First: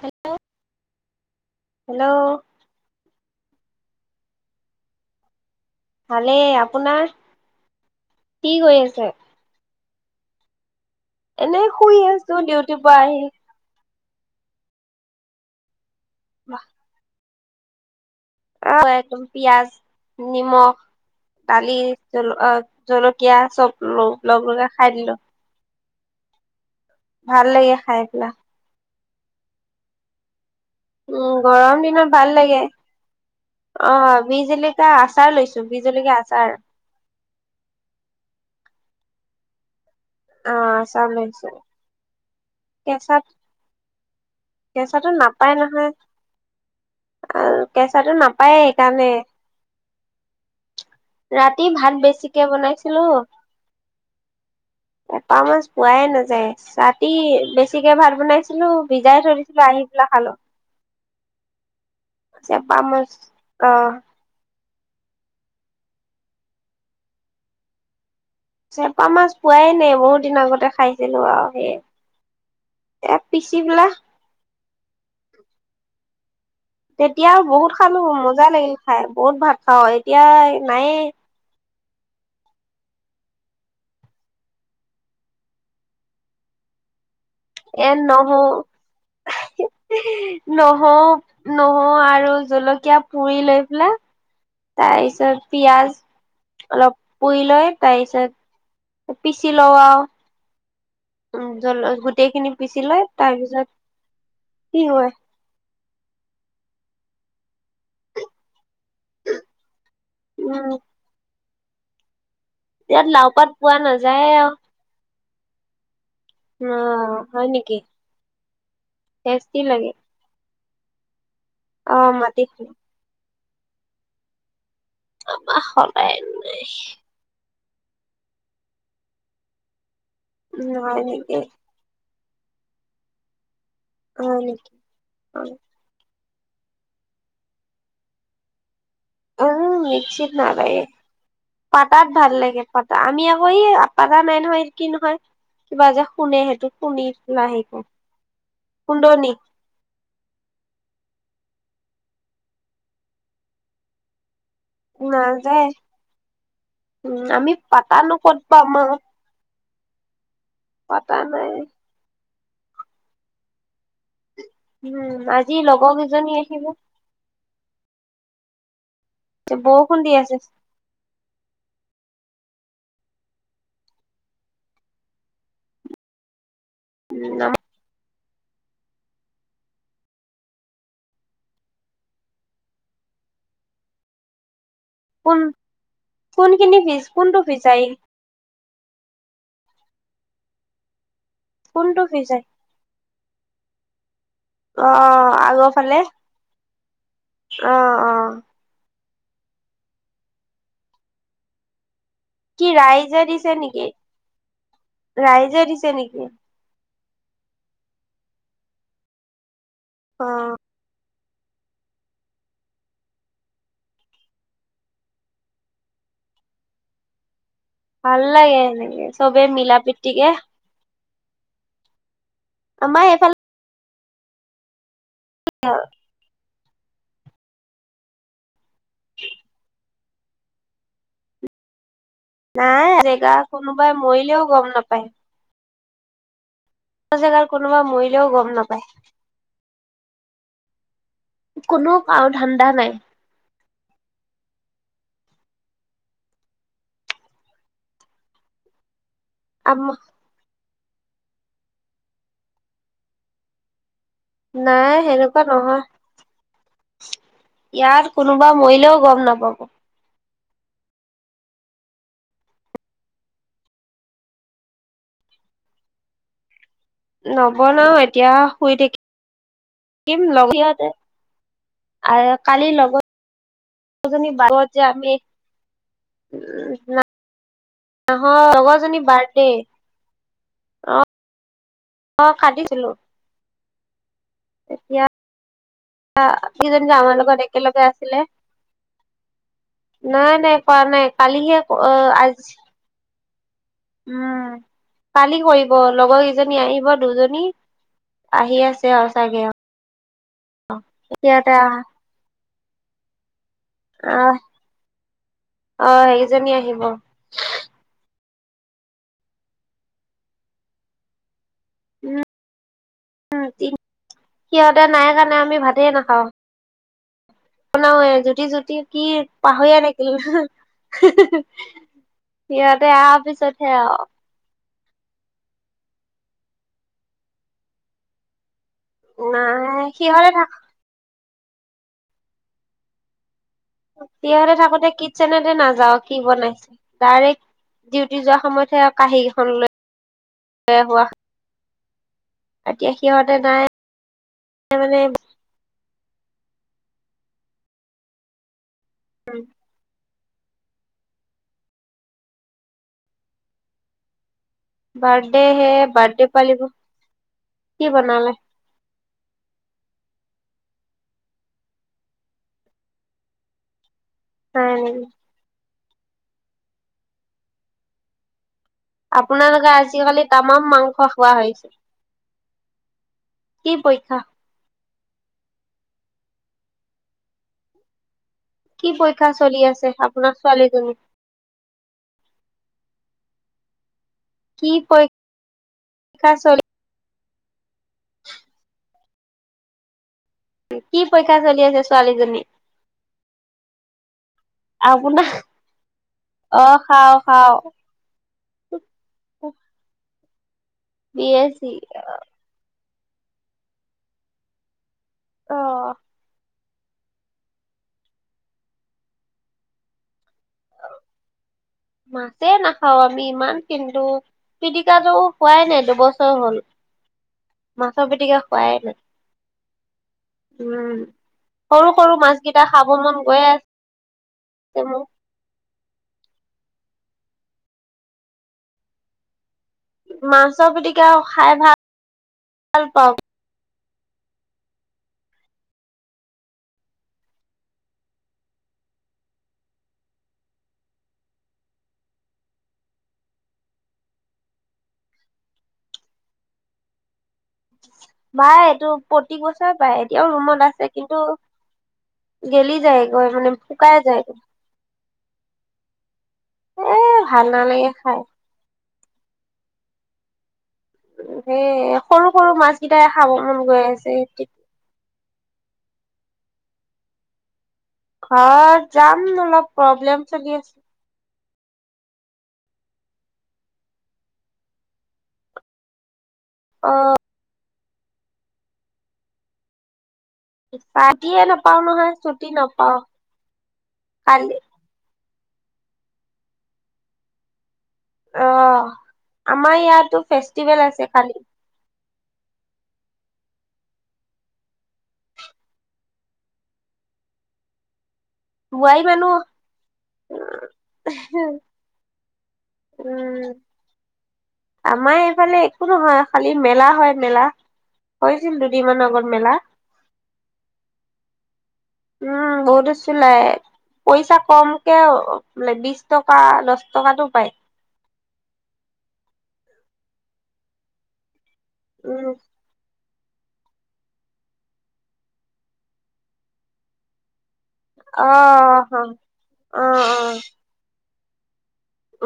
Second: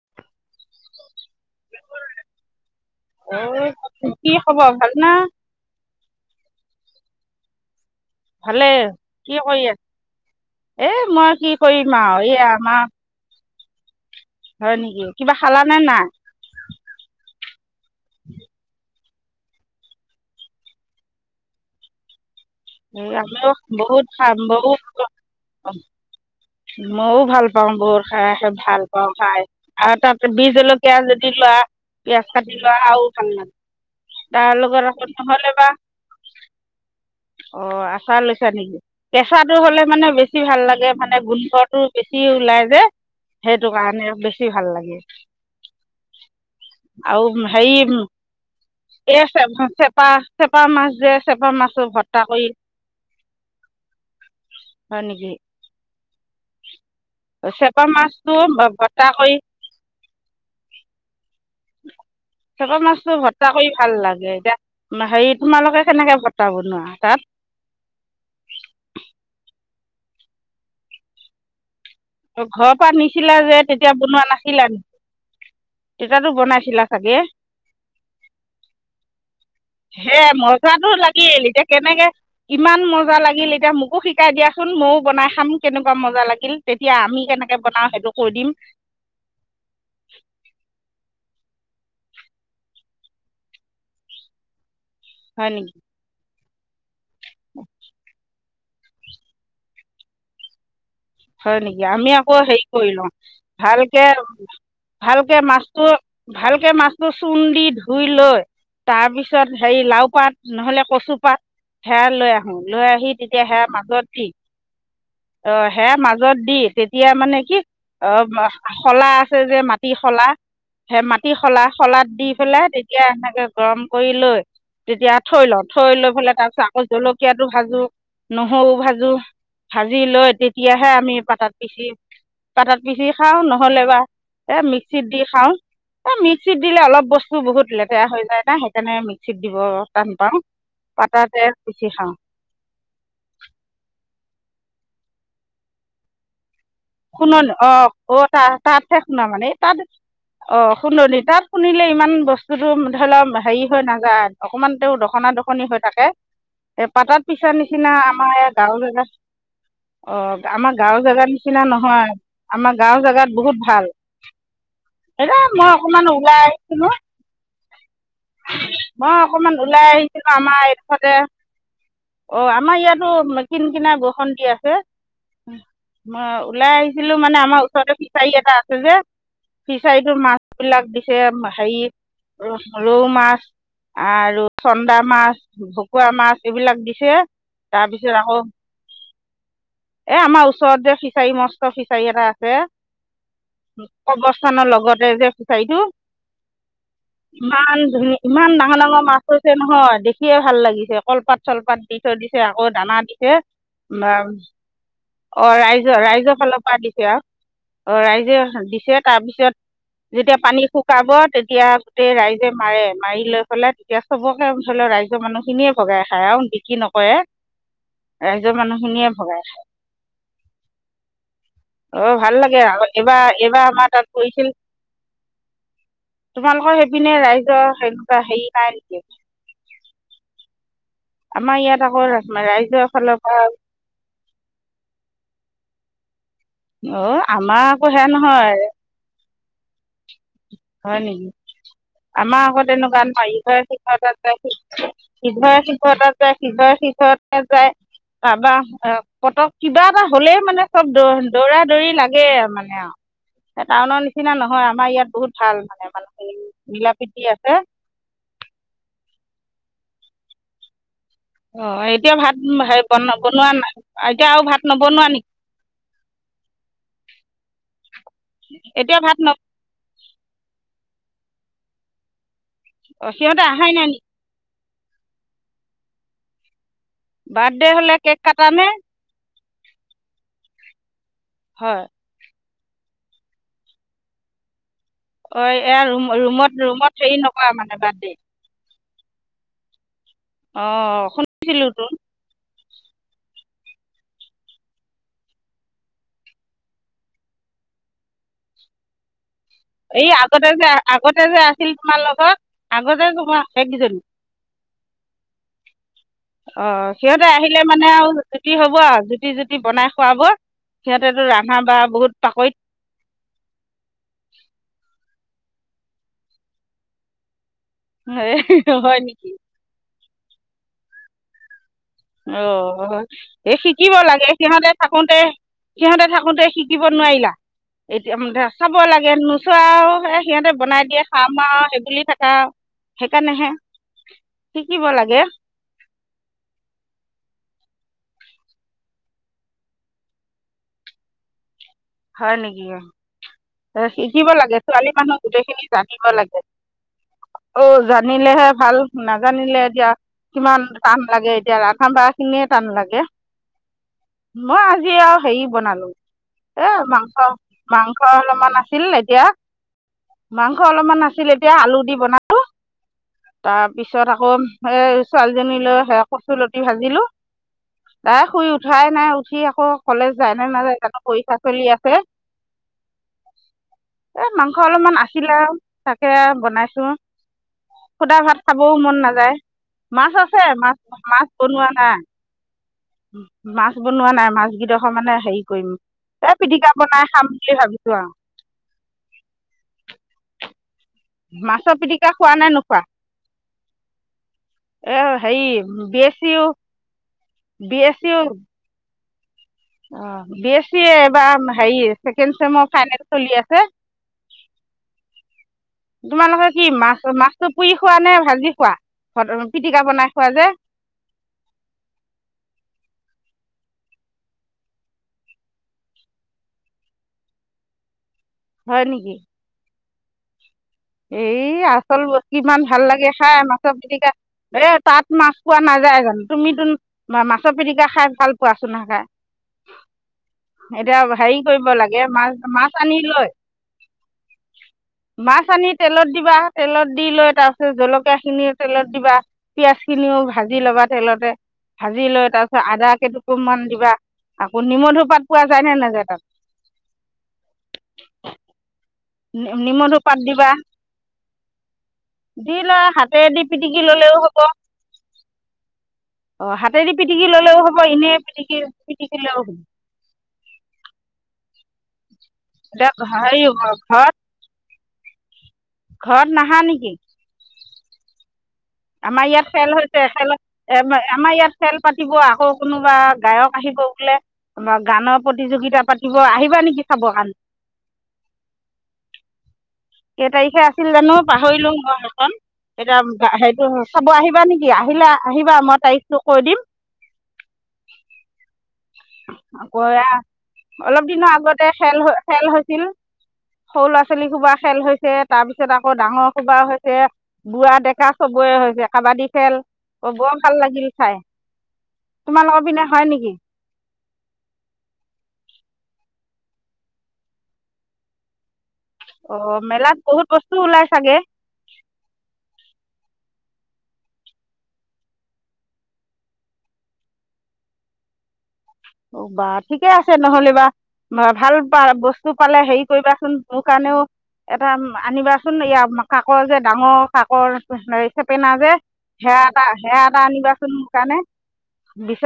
Hello hello এ কি খবৰ ভাল ন ভালে আপোনাৰ কি ভালে কৰি আছে? কি কৰি আছে এ মই কি এনে শুই কৰিম আৰু আছো এই ডিউটিৰ আমাৰ পৰা হয় নেকি কিবা খালা নে নাই বাাহ [inaudible] আহ একদম পিয়য়াজ নিমখ দালি জ এই জলকীয়া আমিও চব বহুত লগ খাম লগ লগাই খাই দিলো মইও ভাল পাওঁ বহুত খাই সে ভাল। জলফাই আৰু তাত বিহ জলকীয়া যদি উম, লোৱা গৰম দিনত পিয়াজ ভাল কাটি লাগে, লোৱা আৰু ভাল লাগে অ' বীহ তাৰ লগত জলকলকীয়া আকৌ আচাৰ নহ'লে বা লৈছো বীহ জলকীয়া আচাৰ। অ' আচাৰ লৈছা নেকি? কেঁচাটো হলে মানে বেছি অ ভাল লাগে আচাৰ মানে লৈছো গোন্ধটো বেছি। ওলাই যে কেঁচাত সেইটো কাৰণে বেছি ভাল লাগে। কেঁচাটো নাপায় নহয় আৰু হেৰি কেঁচাটো নাপায় সেইকাৰণে এই চেপা-চেপা মাছ যে চেপা ৰাতি মাছো ভাত বেছিকে কৰি বনাইছিলো, হয় নেকি চেপা মাছ পোৱাই নাযায়, ছাতি চেপা বেছিকে ভাত মাছটো বনাইছিলো ভৰ্তা ভিজাই থৈ কৰি দিছো আহি নাখালো। চেপা মাছটো ভৰ্তা কৰি অ ভাল লাগে, এতিয়া হেৰি তোমালোকে কেনেকে ভৰ্তা বনোৱা তাত। চেপা মাছ পোৱাই নাই বহুত দিন আগতে খাইছিলো আৰু সেইয়ে ঘৰৰ পৰা নিছিলা যে তেতিয়া বনোৱা নাছিলা নেকি? তেতাতো বনাইছ তেতিয়া আৰু বহুত খালো মজা লাগিল খাই। বহুত ভাত খাওঁ হে এতিয়া মজাটো নায়ে লাগিল। এতিয়া কেনেকে ইমান মজা লাগিল এতিয়া মোকো শিকাই দিয়াচোন ময়ো বনাই খাম কেনেকুৱা মজা লাগিল। তেতিয়া আমি কেনেকৈ বনাওঁ এ সেইটো কৈ দিম নহ-নহ, নহৰু আৰু জলকীয়া পুৰি লৈ পেলাই, তাৰ পিছত হয় নেকি পিয়াজ অলপ পুই লৈ তাৰপিছত পিচি লওঁ আৰু। উম হয়, জল নেকি আমি আকৌ গোটেইখিনি হেৰি পিচি কৰি লৈ লওঁ তাৰপিছত কি হয় ভালকে-ভালকে মাছ ভালকে মাছটো চূণ দি ধুই লৈ তাৰ পিছত হেৰি লাও পাত, উম নহলে কচু পাত, সেয়া লৈ উম, লৈ ইয়াত আহি লাও তেতিয়া পাত সেয়া পোৱা পাতত দি নাযায় আৰু অ', হে মাজ। ত, দি ন তেতিয়া মানে হয় কি নেকি অ' শলা আছে যে টেষ্টি মাটি লাগে শলা। সে ম। অ শলা-শলাত দি মাটি পেলাই, তেতিয়া এনেকে। গৰম কৰি লৈ? তেতিয়া থৈ আমাৰ লওঁ থৈ লৈ সদায় পেলাই তাৰপিছত আকৌ জলকীয়াত? ভাজো নহৰুও ভাজো ভাজি লৈ। স হে নহয় আমি নেকি পাতাত পিছি? পতাত পিহি খাও ন। হ'লে বা হয় এ নেকি মিক্সিত দি খাও এ মিক্স? সি দিলে অলপ বস্তু বহুত লেটেৰা হয় য়াই ন সেই কাৰণে বেয়া হৈ যায় এটা। উম নিশ্চিত নালায় পাততে পিচি পাতাত খাওঁ ভাল লাগে পাতা আমি আকৌ ই। দা নাই নহয় কি নহয় কিবা যে শুনে সেইটো? শুনি শুননি লাহে অ কৰো অ ত তাতহে শুনা খুন্দনি মানে তাত অ। শুননি তাত শুনিলে ইমান বস্তুটো ধৰি লওক হেৰি হৈ নাযায়? অকণমান তেওঁ দখনা দখনি নাযায় হৈ থাকে উম পাতত পিছা আমি নিচিনা পাতানো আমাৰ ক'ত এই পাম গাঁৱলৈ? আৰু অ আাৰ গাঁৱৰ পাতা নাই জেগাত। হয় আমাৰ গাঁও জোগাত বহুত ভাল। উম এৰা আজি মই লগৰ অকমান কেইজনী ওলাই আহিব আহিছো ন। [inaudible] [unintelligible] মই অকনমান ওলাই বৰষুণ দি আহিছিলো আছে আমাৰ এইডখতে। অ আমাৰ ইয়াতো কিন কিনা বৰষুণ দি আছে? ওলাই আহিছিলো মানে উম আমাৰ ওচৰতে। ফিচাৰী এটা আছে যে ফিচাৰিটোৰ মাছ বিলাক দিছে হেৰি? ৰৌ মাছ আৰু। চন্দা মাছ কোন ভকুৱা মাছ কোনখিনি এইবিলাক ফিচ দিছে কোনটো ফিচাৰি তাৰপিছত আকৌ? এ আমাৰ ওচৰত যে। ফিচাৰী মস্ত কোনটো ফিচাৰী এটা ফিচাৰি আছে? উম। অৱস্থানৰ অ লগতে যে আগৰ ফিচাৰীটো ফালে অ ইমান অ ধুনীয়া ইমান ডাঙৰ ডাঙৰ মাছ। কৈছে নহয় দেখিয়ে ভাল লাগিছে কলপাত চলপাত। দিছে দিছে আকৌ কি দানা ৰাইজে দিছে? নেকি অ ৰাইজে দিছে ৰাইজৰ নেকি ৰাইজৰ ফালৰ পৰা দিছে আৰু অ ৰাইজে দিছে তাৰপিছত অ যেতিয়া পানী শুকাব তেতিয়া গোটেই ৰাইজে মাৰে মাৰি লৈ পেলাই তেতিয়া চবকে ধৰি লওক ৰাইজৰ মানুহ খিনিয়ে ভগাই খায় আৰু বিক্ৰী নকৰে । ভাল লাগে এনেকে সবে মিলাপ্ৰীতি তিকে অ ভাল লাগে, আমাৰ এইফালে এবাৰ এবাৰ আমাৰ তাত কৰিছিল । [unintelligible] তোমালোকৰ সেইপিনে ৰাইজৰ সেনেকুৱা হেৰি পাই নেকি [unintelligible] আমাৰ ইয়াত আকৌ ৰাইজৰ নাই ফালৰ জেগা পৰা কোনোবাই মৰিলেও গম নাপায় । অ আমাৰ কোনোবা আকৌ সেইয়া মৰিলেও গম নহয় নাপায় হয় নেকি কোনো কাৰো আমাৰ ধান্দা আগতে এনেকোৱা নাই মাৰি থৈ আ ত শিৱৰ শিখৰত যায় শিৱৰ শিখৰতে যায় বাবা, পতক আম কিবা এটা হ'লেই মানে চব দৌ দৌৰা দৌৰি লাগে মানে আৰু টাউনৰ নিচিনা নিচিনা নহয় আমাৰ নাই ইয়াত বহুত সেনেকুৱা ভাল মানে নহয় মানুহখিনি মিলা প্ৰীতি আছে ইয়াৰ কোনোবা মৰিলেও গম নাপাব । অ এতিয়া ভাত হে বনোৱা নাই এতিয়া আৰু ভাত নবনোৱা নেকি? নবনাও এতিয়া শুই থাকিম শুই এতিয়া ভাত থাকিম লগতে । আৰু কালি লগত ন সিহঁতে অহাই নাই নেকি বহুজনী যে আমি উ বাৰ্থডে হলে কেক কটানে? কেক হয় । কাটিছিলোঁ । অ এইয়া ৰুমত কিজনী যে ৰুমত আমাৰ হেৰি লগত নকৰা মানে একেলগে বাৰ্থডে আছিলে নাই নাই পোৱা নাই অঁ কালিহে শুনিছিলোঁতো আজি উম পালি কৰিব লগৰ কেইজনী আহিব দুজনী আহি আছে আৰু চাগে আৰু এই আগতে যে আগতে যে আছিল তোমাৰ লগত আগতে তোমাৰ এককেইজনী । আহ অ সেইজনী অ আহিব সিহঁতে আহিলে মানে আৰু জুতি হব আউ। জুতি-জুতি বনাই খুৱাব সিহঁতেতো ৰা উম সিহঁতে নাই অহা অ আমি ভাতে নাখাওঁ। বনাওয়ে জুতি-জুতি কি হয় নেকি পাহৰিলে নেকি [unintelligible] অ' এই শিকিব লাগে সিহঁতে থাকোঁতে সিহঁতে থাকোতে শিকিব নোৱাৰিলা? এতিয়া ম চাব লাগে নাই নোচোৱাও থাক সিহঁতে বনাই দিয়ে আমাৰ সেইবুলি থাকে আউ, সেইকাৰণেহে। সিহঁতে শিকিব থাকোতে লাগে কিটচেনেতে নাযাও, কি বনাইছে। ডাইৰেক্ট ডিউটি যোৱা সময়তহে আৰু কাহী কেইখনৈ লৈ [inaudible] হোৱা হয় নেকি এতিয়া সিহঁতে নাই। শিকিব লাগে, ছোৱালী মানে মানুহ গোটেই খিনি জানিব লাগে। অ জানিলেহে ভাল। নাজানিলে এতিয়া কিমান টান লাগে, এতিয়া ৰান্ধা বাৰা খিনিয়ে টান লাগে। মই আজি আৰু বাৰ্থডে হেৰি হে বনালো বাৰ্থডে পালিব এ কি মাংস-মাংস বনালে অলপ এতিয়া মাংস অলপমান আছিল এতিয়া আলু দি বনালো। তাৰপিছত পিছত আকৌ এ নাই নেকি ছোৱালীজনী লৈ কচুলতি ভাজিলো তাই শুই উঠ উঠাই নাই উঠি আকৌ আপোনালোকে কলেজ আজিকালি যায় নে তামাম নাযায় মাংস জানো খোৱা পৰীক্ষা চলি হৈছে আছে। কি এ পৰীক্ষা? মাংস অলপমান আছিলে আৰু তাকে বনাইছো সুদা ভাত। খাবও কি মন পৰীক্ষা নাযায় চলি আছে মাছ আপোনাৰ আছে, ছোৱালীজনী মাছ-মাছ বনোৱা নাই। মাছ ব বনোৱা নাই কি মাছগেইডোখৰ মানে পৰীক্ষা হেৰি কৰিম এই চলি পিটিকা বনাই খাম। ভাবিছোৱা আৰু। কি পৰীক্ষা চলি মাছৰ আছে পিটিকা খোৱা ছোৱালীজনী নে নোখোৱা? এ আপোনাৰ হেৰী বি এছ ইও, অ খাও বি এছ ইও উম অ বি এছ এবাৰ চি হেৰী চেকেনছেমৰ ফাইনেল। চলি আছে অ তোমালগত? কি মাছ মাছটো পুৰি খোৱা নে ভাজি খোৱা পিটিকা বনাই খোৱা যে? মাছে নাখাও আমি ইমান কিন্তু পিটিকাটো খোৱাই নাই দুবছৰ হ'ল মাছ মাছ পিটিকা খুৱাইনাই এ সৰু আচল সৰু বস্ত ইমান মাছকেইটা ভাল খাব লাগে মন খাই গৈয়ে মাছত আছে পটিকা, এ মোৰ তাত মাছ পোৱা নাযায় জানো? তুমো মই মাছৰ পিৰিকা খাই ভাল পোৱাচোন নাখাই মাছৰ এতিয়া পিটিকা হেৰি খাই কৰিব লাগে মাছ-মাছ ভাল আনি পাওঁ। লৈ মাছ আনি তেলত দিবা, তেলত দি লৈ তাৰপিছত জলকীয়া খিনি তেলত দিবা, পিয়াজ খিনিও ভাজি লবা, তেলতে ভাজি লৈ তাৰপিছত আদা কেইটুকমান দিবা, আকৌ নিমধুপাত পোৱা যায়নে নেযায় তাত? ভাই এইটো প্ৰতি বছৰে পায় নিমধো পাত এতিয়াও দিবা, ৰুমত আছে কিন্তু দি গেলি লৈ যায়গৈ হাতেৰে দি মানে পিটিকি শুকাই ললেও যায় হব, অ হাতেদি এ পিটিকি ভাল ললেও হব নালাগে এনে খাই। পিটিকি পিতিকি লেও হ'ব। সেই সৰু-সৰু মাছ এতিয়া কেইটাই খাব হেৰি মন গৈ ঘৰত আছে। ঘৰত নাহা নেকি? ঘৰত যাম আমাৰ ইয়াত অলপ খেল হৈছে প্ৰব্লেম খেল চলি আছে। আমাৰ ইয়াত খেল পাতিব আকৌ কোনোবা গায়ক আহিব বোলে, গানৰ প্ৰতিযোগিতা পাতিব আহিবা নেকি অ' চাব কাৰণে? কেই তাৰিখে আছিল জানো পাৰ্টিয়ে পাহৰিলো নাপাও ন নহয় সেইখন, ছুটি নাপাও এতিয়া সেইটো চাব আহিবা কালি নেকি? আহিলে আহিবা মই তাৰিখটো কৈ দিম। অ আমাৰ আকৌ ইয়াতো ফেষ্টিভেল অলপ আছে দিনৰ খালি। আগতে খেল খেল হৈছিল, সৰু ল'ৰা ছোৱালী সোপাহ খেল হৈছে, তাৰপিছত আকৌ ডাঙৰ কিবা হৈছে, বোৱা-ডেকা চবৰে হৈছে, বোৱাৰী কাবাডী মানুহ খেল বৰ ভাল লাগিল চাই। তোমালোকৰ পিনে হয় নেকি? উম আমাৰ এইফালে একো নহয়, খালি মেলা হয় মেলা হৈছিল দুদিনমানৰ আগত অ মেলা। মেলাত বহুত বস্তু ওলাই চাগে? উম বহুত বস্তু ওলাই পইচা কমকে বোলে বিশ টকা, দহ টকাতটো পায়। অ বা ঠিকে আছে নহ'লে বা-বা ভাল বস্তু উম পালে হেৰি কৰিবা চোন তোৰ কাৰণেও এটা আনিবাচোন ই কাকৰ যে ডাঙৰ কাকৰ অ চাপে না যে অ সেয়া অ এটা-সেয়া এটা আনিবাচোন মোৰ কাৰণে।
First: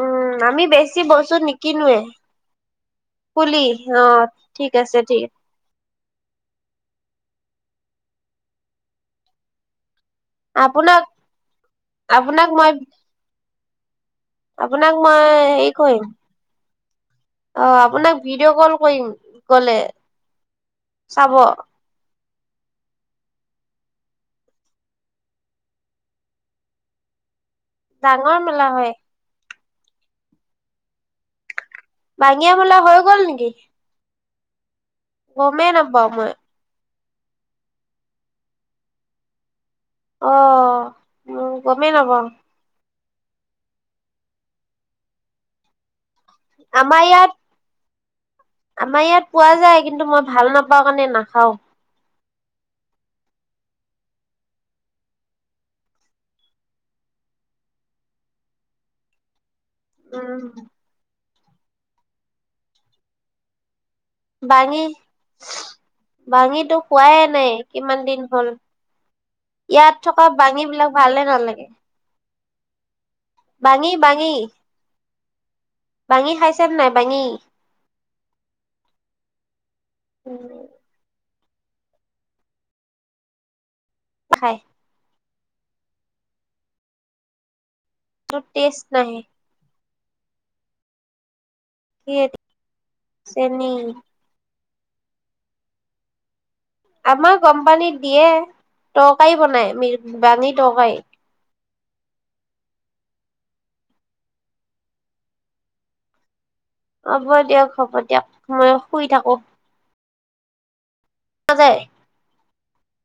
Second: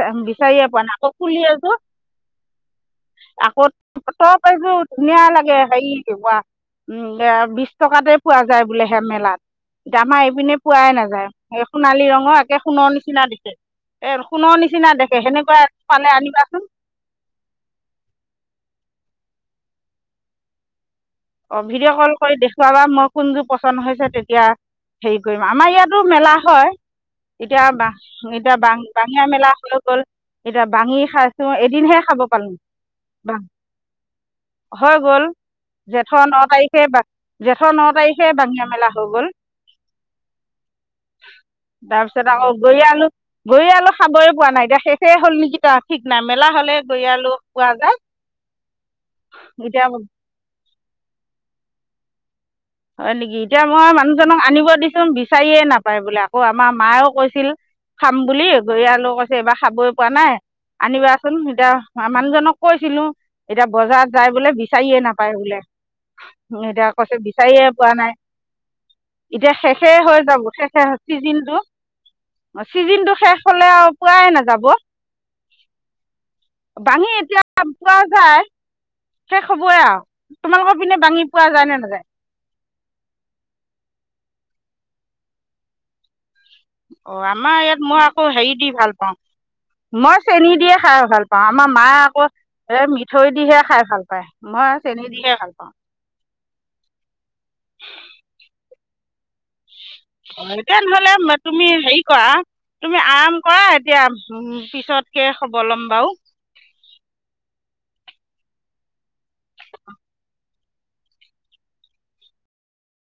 উম আমি পুৱানাই। বেছি আকৌ বস্তু ফুলি এযোৰ, নিকিনোৱে পুলি আকৌ অ তপ ঠিক এযোৰ আছে ধুনীয়া ঠিক লাগে হেৰি কিবা উম এয়া বিশ টকাতে পোৱা যায় বোলে সে মেলাত। আমাৰ এইপিনে পোৱাই আপোনাক নাযায় । এই সোণালী ৰঙৰ, আপোনাক একে মই সোণৰ নিচিনা দিছে। এ সোণৰ নিচিনা দেখে। সেনেকুৱা ম। পালে আনিবাচোন অ' আপোনাক ভিডিঅ' কল কৰিম গ'লে। চাব অ' ভিডিঅ ক'ল কৰি দেখুৱাবা । মই কোনযোৰ পছন্দ হৈছে তেতিয়া হেৰি কৰিম। আমাৰ ইয়াতো মেলা হয়। এতিয়া বা- ডাঙৰ এতিয়া মেলা বা- হয় বাঙীয়া মেলা হলেও গ'ল। এতিয়া বাঙি খাই আছোঁ। বাঙিয়া মেলা হৈ গ'ল নেকি? হৈ গ'ল। গমেই ‍ নাপাও জেঠৰ মই ন' তাৰিখে তে বা- জেঠ ন' তাৰিখে বাংঙিয়া মেলা হৈ গ'ল। অ গমেই নাপাও তাৰপিছত আক' গৈ আনোঁ। বৰি আলো খাবই পোৱা নাই । এতিয়া শেষে হ'ল নেকি তাৰ ঠিক নাই। মেলা হ'লে আমাৰ বৰি ইয়াত আলু পোৱা যায়। আমাৰ ইয়াত পোৱা যায় । এতিয়া কিন্তু মই ভাল নাপ তাৰ কাৰণে নাখাওঁ। হয় নেকি? এতিয়া মই মানুহজনক আনিব দিছোঁ। বিচাৰিয়ে নাপায় বোলে। আকৌ আমাৰ মায়েও কৈছিল খাম বুলি । বৰি আলু কৈছে এইবাৰ খাবই পৰা নাই। আনিবা। চোন। এতিয়া মা- মানুহজনক কৈছিলোঁ। এতিয়া বজাৰত যায় বোলে, বাঙি বিচাৰিয়ে নাপায় বোলে । বাঙিটো এতিয়া কৈছে খোৱাই বি নাই চাৰিয়ে পোৱা কিমান নাই দিন হ'ল। । এতিয়া শেষে ইয়াত হৈ থকা যাব- বাঙি বিলাক শেষে- ভালে চিজিনটো। নালাগে। অ' চিজিনটো শেষ হলে আৰু বাঙি পোৱাই বাঙি নাযাব। বাঙি খাইছে নাই বাঙি এতিয়া পোৱা যায়। শেষ হবইে আৰু । তোমালোকৰ পিনে বাঙি পোৱা যায় নে নাযায়? খায়। অ' আমাৰ ইয়াত মই আকৌ হেৰি দি টেষ্ট ভাল পাওঁ। নাহে মই চেনী দিয়ে খাই ভাল পাওঁ। আমাৰ মায়ে কি আকৌ এ মিঠৈ দিহে চেনি খাই ভাল পায়। মই চেনি দিলে ভাল পাওঁ। আমাক। কোম্পানীত দিয়ে। তৰকাৰী বনাই ম। এতিয়া নহলে তুমি হেৰি কৰা। তুমি আৰাম কৰা এতিয়া পিছতকে খবৰ লম বাৰু। হ'ব দিয়ক হ'ব দিয়ক মই শুই থাকো। সে [unintelligible]